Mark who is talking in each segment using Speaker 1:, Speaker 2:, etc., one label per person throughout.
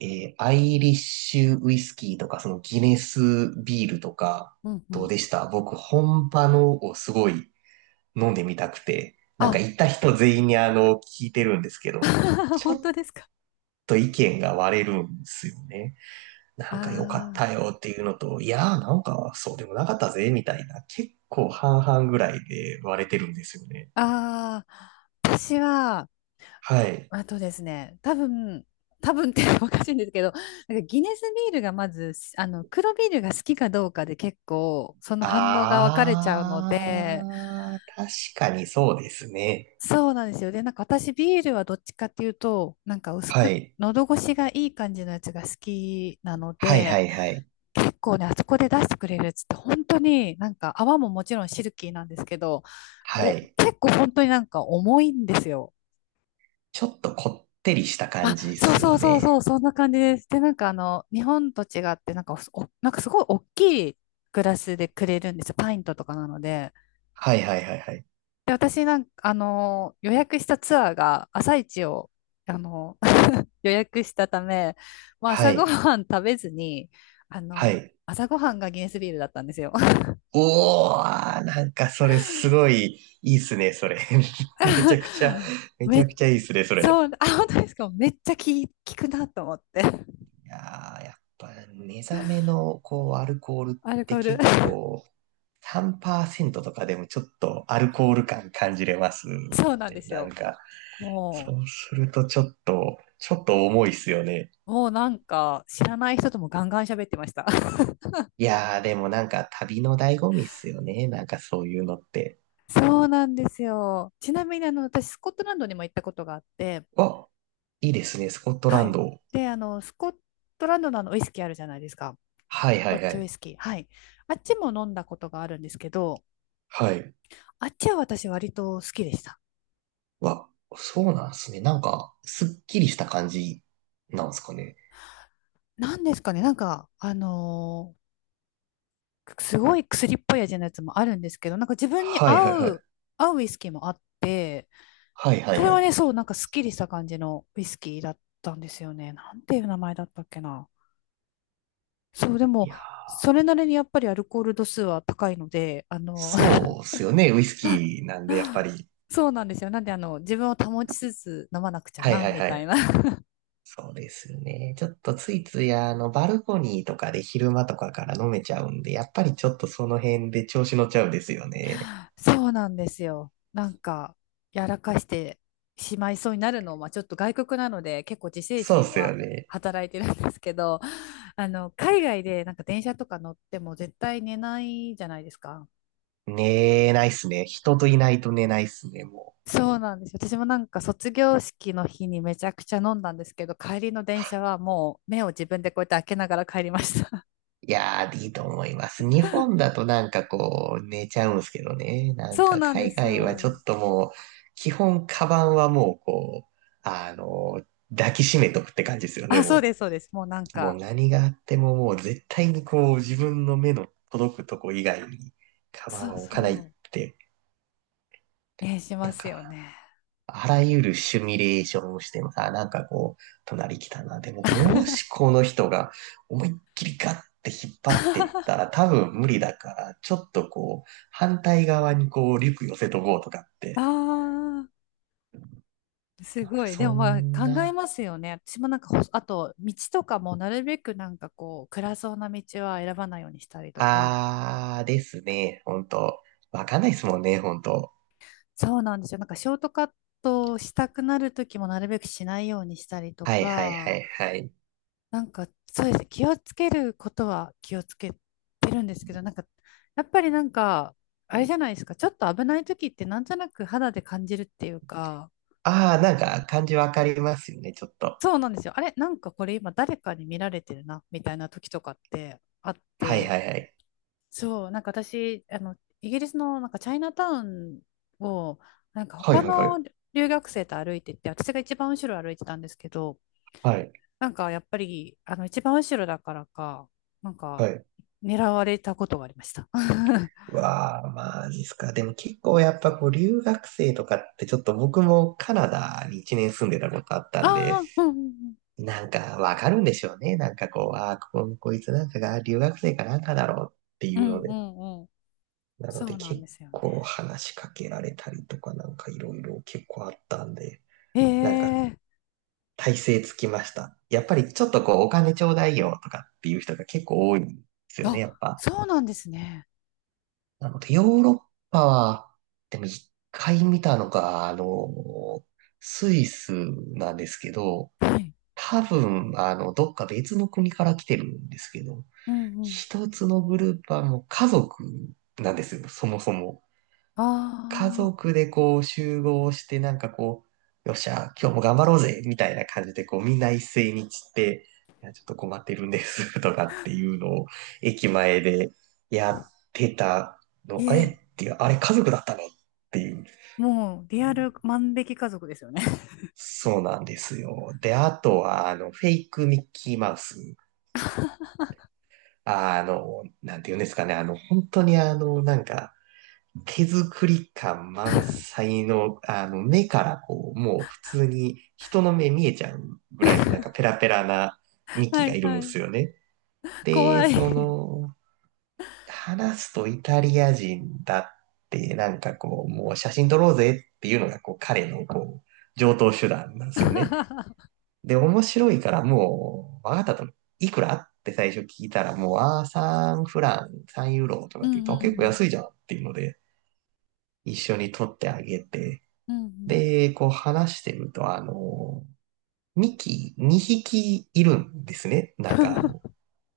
Speaker 1: アイリッシュウイスキーとか、そのギネスビールとか、
Speaker 2: うんう
Speaker 1: どう
Speaker 2: ん。
Speaker 1: でした？僕、本場のをすごい飲んでみたくて、なんか
Speaker 2: あ、
Speaker 1: 行った人全員に聞いてるんですけど、ちょ
Speaker 2: 本
Speaker 1: っ
Speaker 2: 当ですか？
Speaker 1: と意見が割れるんですよね。なんか良かっ
Speaker 2: あ
Speaker 1: たよっていうのと、いやーなんかそうでもなかったぜ、みたいな、結構半々ぐらいで割れてるんですよね。
Speaker 2: あ、ああ、私は、
Speaker 1: はい。
Speaker 2: あとですね、多分、多分って おかしいんですけど、なんかギネスビールがまず、黒ビールが好きかどうかで結構、その反応が分かれちゃうので、
Speaker 1: あー、確かにそうですね。
Speaker 2: そうなんですよ。で、なんか私ビールはどっちかっていうと、なんか薄
Speaker 1: は
Speaker 2: く、
Speaker 1: い。
Speaker 2: 喉越しがいい感じのやつが好きなの
Speaker 1: はいは
Speaker 2: で、
Speaker 1: いはい。
Speaker 2: 結構ね、あそこで出してくれるっつって、本当になんか泡ももちろんシルキーなんですけど、
Speaker 1: は
Speaker 2: お、
Speaker 1: い。
Speaker 2: 結構本当になんか重いんですよ。
Speaker 1: ちょっとこってりした感
Speaker 2: あ、
Speaker 1: じで
Speaker 2: そう
Speaker 1: す
Speaker 2: そ
Speaker 1: よ
Speaker 2: うそうそ
Speaker 1: ね。
Speaker 2: う、そんな感じです。で、なんか日本と違って、なんかなんかすごい大きいグラスでくれるんですよ。パイントとかなので。
Speaker 1: はいはいはいはい。
Speaker 2: で、私なんか、予約したツアーが朝一を、あの、予約したため、まあ、
Speaker 1: は
Speaker 2: 朝ご
Speaker 1: い。
Speaker 2: はん食べずに、あ
Speaker 1: は
Speaker 2: の、
Speaker 1: い。
Speaker 2: 朝ごはんがギネスビールだったんですよ。
Speaker 1: おー、なんかそれすごいいいっすね、それ。めちゃくちゃ、め
Speaker 2: め
Speaker 1: ち
Speaker 2: っ
Speaker 1: ゃくちゃいいっすね、それ。
Speaker 2: そう、あ、本当ですか？めっちゃき効くなと思って。
Speaker 1: いやー、やっぱ目覚めのこうアルコールっ
Speaker 2: アルコ
Speaker 1: て
Speaker 2: ール。
Speaker 1: 結 構3%とかでもちょっとアルコール感感じれますもんね。
Speaker 2: そうなんです
Speaker 1: なん
Speaker 2: よ。
Speaker 1: か、そ
Speaker 2: も
Speaker 1: うするとちょっと重いっすよね。
Speaker 2: もうなんか、知らない人ともガンガン喋ってました。
Speaker 1: いやー、でもなんか旅の醍醐味っすよね。なんかそういうのって。
Speaker 2: そうなんですよ。ちなみに、私、スコットランドにも行ったことがあって、
Speaker 1: わ、いいですね、スコットラ
Speaker 2: は
Speaker 1: ン
Speaker 2: い。
Speaker 1: ド。
Speaker 2: で、スコットランドのウイスキーあるじゃないですか。
Speaker 1: はい
Speaker 2: ス
Speaker 1: は
Speaker 2: コッ
Speaker 1: いは
Speaker 2: チウ
Speaker 1: い。
Speaker 2: イスキー。はい。あっちも飲んだことがあるんですけど、
Speaker 1: はい。
Speaker 2: あっちは私割と好きでした。
Speaker 1: わ、そうなんすね。なんか、すっきりした感じなんすかね。
Speaker 2: なんですかね、なんか、すごい薬っぽい味のやつもあるんですけど、なんか自分に
Speaker 1: はいはい
Speaker 2: 合
Speaker 1: はい。
Speaker 2: う、ウイスキーもあって、
Speaker 1: はいは
Speaker 2: そ
Speaker 1: い
Speaker 2: れ
Speaker 1: は
Speaker 2: は
Speaker 1: い。
Speaker 2: ね、そう、なんかすっきりした感じのウイスキーだったんですよね。なんていう名前だったっけな。そう、で
Speaker 1: い
Speaker 2: も、
Speaker 1: やー、
Speaker 2: それなりにやっぱりアルコール度数は高いので、
Speaker 1: そうっすよね。ウイスキーなんで、やっぱ り。
Speaker 2: そうなんですよ。なんで、自分を保ちつつ飲まなくちゃ
Speaker 1: はい
Speaker 2: な、
Speaker 1: はい
Speaker 2: み
Speaker 1: は
Speaker 2: たい
Speaker 1: い。
Speaker 2: な
Speaker 1: そうですよね。ちょっとついついバルコニーとかで昼間とかから飲めちゃうんで、やっぱりちょっとその辺で調子乗っちゃうんですよね。
Speaker 2: そうなんですよ。なんか、やらかしてしまいそうになるのは、ちょっと外国なので、結構自制
Speaker 1: そうっ
Speaker 2: 心
Speaker 1: すよ
Speaker 2: は
Speaker 1: ね。
Speaker 2: 働いてるんですけど、海外でなんか電車とか乗っても絶対寝ないじゃないですか。
Speaker 1: 寝ないっすね。人といないと寝ないっすね、も
Speaker 2: そうなんですよ。私もなんか卒業式の日にめちゃくちゃ飲んだんですけど、帰りの電車はもう目を自分でこうやって開けながら帰りました。
Speaker 1: う。いやー、いいと思います。日本だとなんかこう、寝ちゃうんすけどね。なん
Speaker 2: そう
Speaker 1: か
Speaker 2: なんで
Speaker 1: 海
Speaker 2: す
Speaker 1: 外はちょ
Speaker 2: よ。
Speaker 1: っともう、基本カバンはもうこう、あの抱きしめとくって感じですよね、
Speaker 2: あ、そう
Speaker 1: も
Speaker 2: です、そうです。もうなん
Speaker 1: う。もう
Speaker 2: か、
Speaker 1: 何があってももう絶対にこう、自分の目の届くとこ以外に、カバン
Speaker 2: そ
Speaker 1: は
Speaker 2: う
Speaker 1: 置かないっ
Speaker 2: そう。
Speaker 1: て、
Speaker 2: え、しま
Speaker 1: なん
Speaker 2: す
Speaker 1: か
Speaker 2: よね。
Speaker 1: あらゆるシミュレーションをしてもさ、なんかこう、隣来たな。でも、もしこの人が思いっきりガッて引っ張ってったら多分無理だから、ちょっとこう、反対側にこう、リュック寄せとこうとかって。
Speaker 2: ああ。す
Speaker 1: なの
Speaker 2: ご
Speaker 1: で
Speaker 2: い。で
Speaker 1: そ
Speaker 2: もまあ
Speaker 1: ん
Speaker 2: 考え
Speaker 1: な、
Speaker 2: ますよね。私もなんかあと、道とかもなるべくなんかこう、暗そうな道は選ばないようにしたりとか。うん
Speaker 1: あーですね。ほんと。わかんないですもんね、ほんと。
Speaker 2: そうなんですよ。なんかショートカットをしたくなるときもなるべくしないようにしたりと
Speaker 1: はいはいは
Speaker 2: か、
Speaker 1: いはい。
Speaker 2: なんかそうですね。気をつけることは気をつけてるんですけど、なんか、やっぱりなんか、あれじゃないですか。ちょっと危ないときってなんとなく肌で感じるっていうか、
Speaker 1: あー、なんか感じわかりますよね、ちょっと。
Speaker 2: そうなんですよ。あれ、なんかこれ今誰かに見られてるな、みたいな時とかってあっ
Speaker 1: はい
Speaker 2: て、
Speaker 1: はいはい。
Speaker 2: そう、なんか私、イギリスのなんかチャイナタウンを、なんか
Speaker 1: はい
Speaker 2: 他
Speaker 1: はいはい。
Speaker 2: の留学生と歩いてて、私が一番後ろ歩いてたんですけど、
Speaker 1: はい。
Speaker 2: なんかやっぱり、一番後ろだからか、なんか、
Speaker 1: はい
Speaker 2: 狙われたことがありました。あ
Speaker 1: わあ、マジっすか？でも結構やっぱこう留学生とかってちょっと、僕もカナダに1年住んでたことあったん
Speaker 2: あ、
Speaker 1: で、
Speaker 2: うんうん
Speaker 1: なんかわかるんでしょうね。なんかこう、ああ、ここ、こいつなんかが留学生かなんかだろうって
Speaker 2: う
Speaker 1: いうの
Speaker 2: ん、う
Speaker 1: で。
Speaker 2: んうんうん。
Speaker 1: なの
Speaker 2: そ
Speaker 1: で
Speaker 2: うなん
Speaker 1: 結
Speaker 2: ですよね。
Speaker 1: 構話しかけられたりとかなんかいろいろ結構あったんで、なんか
Speaker 2: ええ
Speaker 1: 体勢つきました。やっぱりちょっとこうお金ちょうだいよとかっていう人が結構多いんですよね、
Speaker 2: あ、
Speaker 1: やっぱ。
Speaker 2: そうなんですね。
Speaker 1: なので、ヨーロッパは、でも一回見たのが、スイスなんですけど、
Speaker 2: はい。
Speaker 1: 多分、どっか別の国から来てるんですけど、
Speaker 2: うんうん。
Speaker 1: 一つのグループはもう家族なんですよ、そもそも。
Speaker 2: あ
Speaker 1: 家
Speaker 2: あ、
Speaker 1: 族でこう集合して、なんかこう、よっしゃ、今日も頑張ろうぜ、みたいな感じで、こう、みんな一斉に散って、いや、ちょっと困ってるんです、とかっていうのを、駅前でやってたの、
Speaker 2: い
Speaker 1: あれ
Speaker 2: え、
Speaker 1: っていう、あれ家族だったのっていう。
Speaker 2: もう、リアル万引き家族ですよね。
Speaker 1: そうなんですよ。で、あとは、フェイクミッキーマウス。なんて言うんですかね、本当になんか、手作り感満載の、目からこう、もう普通に人の目見えちゃうぐらい、なんかペラペラな ミキ
Speaker 2: は
Speaker 1: が
Speaker 2: い
Speaker 1: いる
Speaker 2: は
Speaker 1: んで
Speaker 2: い。
Speaker 1: すよね。で、
Speaker 2: 怖
Speaker 1: そ
Speaker 2: い。
Speaker 1: の、話すとイタリア人だって、なんかこう、もう写真撮ろうぜっていうのが、こう、彼のこう、上等手段なんですよね。で、面白いからもう、わかったと、いくらって最初聞いたら、もう、ああ、3フラン、3ユーロと
Speaker 2: う
Speaker 1: かって言う
Speaker 2: んう
Speaker 1: と、結構
Speaker 2: ん
Speaker 1: 安いじゃんっていうので、一緒に撮ってあげて、
Speaker 2: うんうんうん
Speaker 1: で、こう話してると、ミキ2匹いるんですね。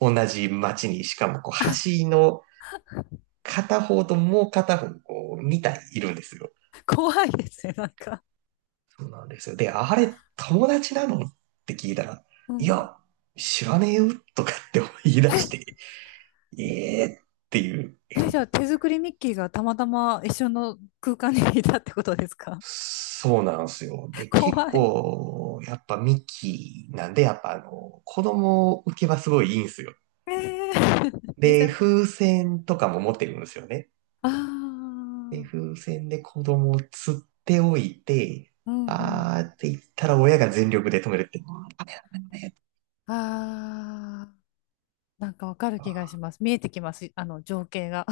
Speaker 1: 同じ町に、しかもこう橋の片方ともう片方、こう2体いるんですよ。
Speaker 2: 怖いですね、なんか。
Speaker 1: そうなんですよ。で、あれ、友達なのって聞いたら、
Speaker 2: う
Speaker 1: い
Speaker 2: ん。
Speaker 1: や、知らねえよとかって言い出して、ええー、っていう。え、
Speaker 2: え、じゃあ手作りミッキーがたまたま一緒の空間にいたってことですか？
Speaker 1: そうなんですよ。で、結
Speaker 2: 怖い。
Speaker 1: 構、やっぱミキなんで、やっぱ子供受けはすごいいいんですよ。
Speaker 2: ええいい
Speaker 1: で、風船とかも持ってるんですよね。
Speaker 2: あ
Speaker 1: で、
Speaker 2: あ、
Speaker 1: 風船で子供を釣っておいて、
Speaker 2: うんうん。
Speaker 1: あーって言ったら親が全力で止めるっていうね。
Speaker 2: ああ、なんかわかる気がします。見えてきます、あの情景が。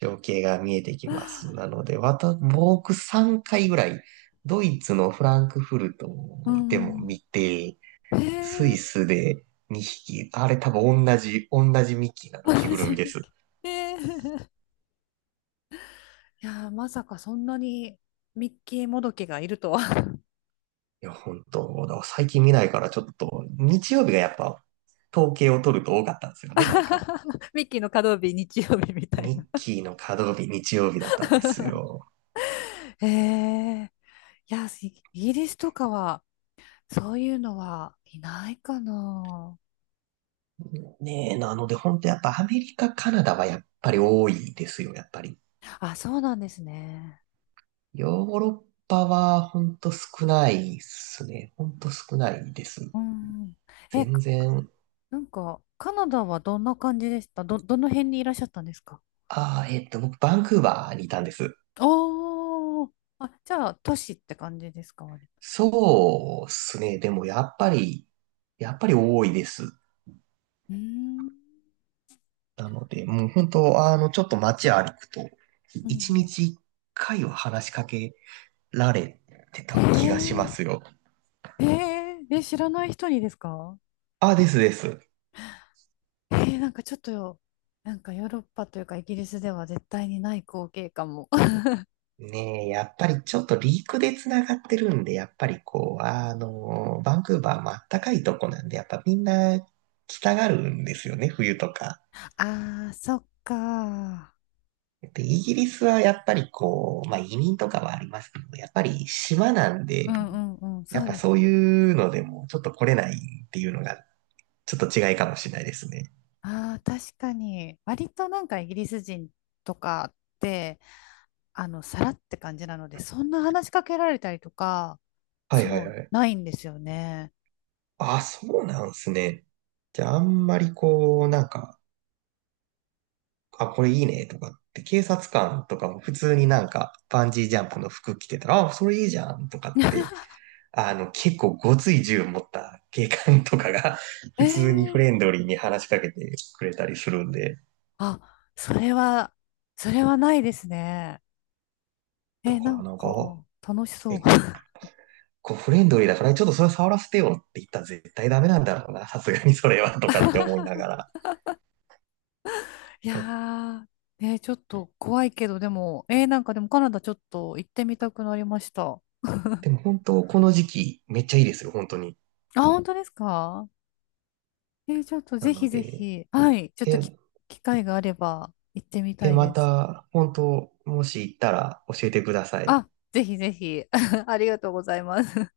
Speaker 1: 情景が見えてきます。な ので、僕3回ぐらい、ドイツのフランクフルト
Speaker 2: う
Speaker 1: で
Speaker 2: んう
Speaker 1: も
Speaker 2: ん。
Speaker 1: 見て、
Speaker 2: え
Speaker 1: ス
Speaker 2: え
Speaker 1: イスで2匹、あれ多分同じミッキーな の、着
Speaker 2: マ
Speaker 1: ぐる
Speaker 2: ジミ
Speaker 1: み
Speaker 2: ッ
Speaker 1: です。
Speaker 2: キー。ええ いやーまさかそんなにミッキーもどきがいるとは。
Speaker 1: いや、本当、だから最近見ないからちょっと、日曜日がやっぱ、統計を取ると多かったんですよね、なんか。
Speaker 2: ミッキーの稼働日、日曜日みたい
Speaker 1: ミッ
Speaker 2: な。
Speaker 1: キーの稼働日、日曜日だったんですよ。
Speaker 2: へえ。いや、イイギリスとかは、そういうのはいないかな。
Speaker 1: ねえ、なので本当やっぱアメリカ、カナダはやっぱり多いですよ、やっぱり。
Speaker 2: あ、そうなんですね。
Speaker 1: ヨーロッパは本当少ないっすね。本当少ないです。
Speaker 2: うん。え、
Speaker 1: 全然。
Speaker 2: なんか、カナダはどんな感じでしたどの辺にいらっしゃったんですか？
Speaker 1: ああ、えっと、僕、バンクーバーにいたんです。
Speaker 2: おー。あ、じゃあ、都市って感じですか、割と。
Speaker 1: そうっすね。でもやっぱり、やっぱり多いです。
Speaker 2: うーん。
Speaker 1: なので、もう本当、ちょっと街歩くと、
Speaker 2: う
Speaker 1: 一
Speaker 2: ん。
Speaker 1: 日一回は話しかけられてた気がし
Speaker 2: へ
Speaker 1: ますよ。
Speaker 2: え。へえ。え、知らない人にですか？
Speaker 1: あ、ですです。
Speaker 2: えー、なんかちょっと、なんかヨーロッパというかイギリスでは絶対にない光景かも。
Speaker 1: ねえ、やっぱりちょっとリークで繋がってるんで、やっぱりこう、バンクーバーもあったかいとこなんで、やっぱみんな来たがるんですよね、冬とか。
Speaker 2: ああ、そっか。
Speaker 1: で、イギリスはやっぱりこう、まあ移民とかはありますけど、やっぱり島なん
Speaker 2: う
Speaker 1: で、
Speaker 2: んうんうん、そ
Speaker 1: やっ
Speaker 2: う
Speaker 1: ぱ
Speaker 2: です
Speaker 1: そう
Speaker 2: ね。
Speaker 1: いうのでもちょっと来れないっていうのがちょっと違いかもしれないですね。
Speaker 2: ああ、確かに。割となんかイギリス人とかって、さらって感じなので、そんな話しかけられたりとか、
Speaker 1: はいは
Speaker 2: そ
Speaker 1: いは
Speaker 2: う、
Speaker 1: い。
Speaker 2: ないんですよね。
Speaker 1: あ、そうなんですね。じゃあ、あんまりこう、なんか、あ、これいいね、とかって、警察官とかも普通になんか、バンジージャンプの服着てたら、あ、それいいじゃん、とかって、結構ごつい銃持った警官とかが
Speaker 2: え
Speaker 1: 普通にフ
Speaker 2: ー、
Speaker 1: レンドリーに話しかけてくれたりするんで、
Speaker 2: あ、それは、ないですね。
Speaker 1: だ
Speaker 2: えー、
Speaker 1: か
Speaker 2: な
Speaker 1: ら
Speaker 2: ん
Speaker 1: なん
Speaker 2: か、
Speaker 1: か、
Speaker 2: 楽しそ
Speaker 1: え、こ、
Speaker 2: う。
Speaker 1: こうフレンドリーだから、ちょっとそれ触らせてよって言ったら絶対ダメなんだろうな、さすがにそれは、とかって思いながら。
Speaker 2: いや
Speaker 1: だ
Speaker 2: ー、ちょっと怖いけど、でも、なんかでもカナダちょっと行ってみたくなりました。
Speaker 1: でも本当、この時期、めっちゃいいですよ、本当に。
Speaker 2: あ、本当ですか？えー、ちょっと
Speaker 1: な
Speaker 2: ぜひ
Speaker 1: の
Speaker 2: ぜ
Speaker 1: で、
Speaker 2: ひ、はい、ちょっと
Speaker 1: え、
Speaker 2: 機会があれば行ってみたい
Speaker 1: ま
Speaker 2: です。
Speaker 1: た、本当、もし行ったら教えてください。
Speaker 2: あ、ぜひぜひ、ありがとうございます。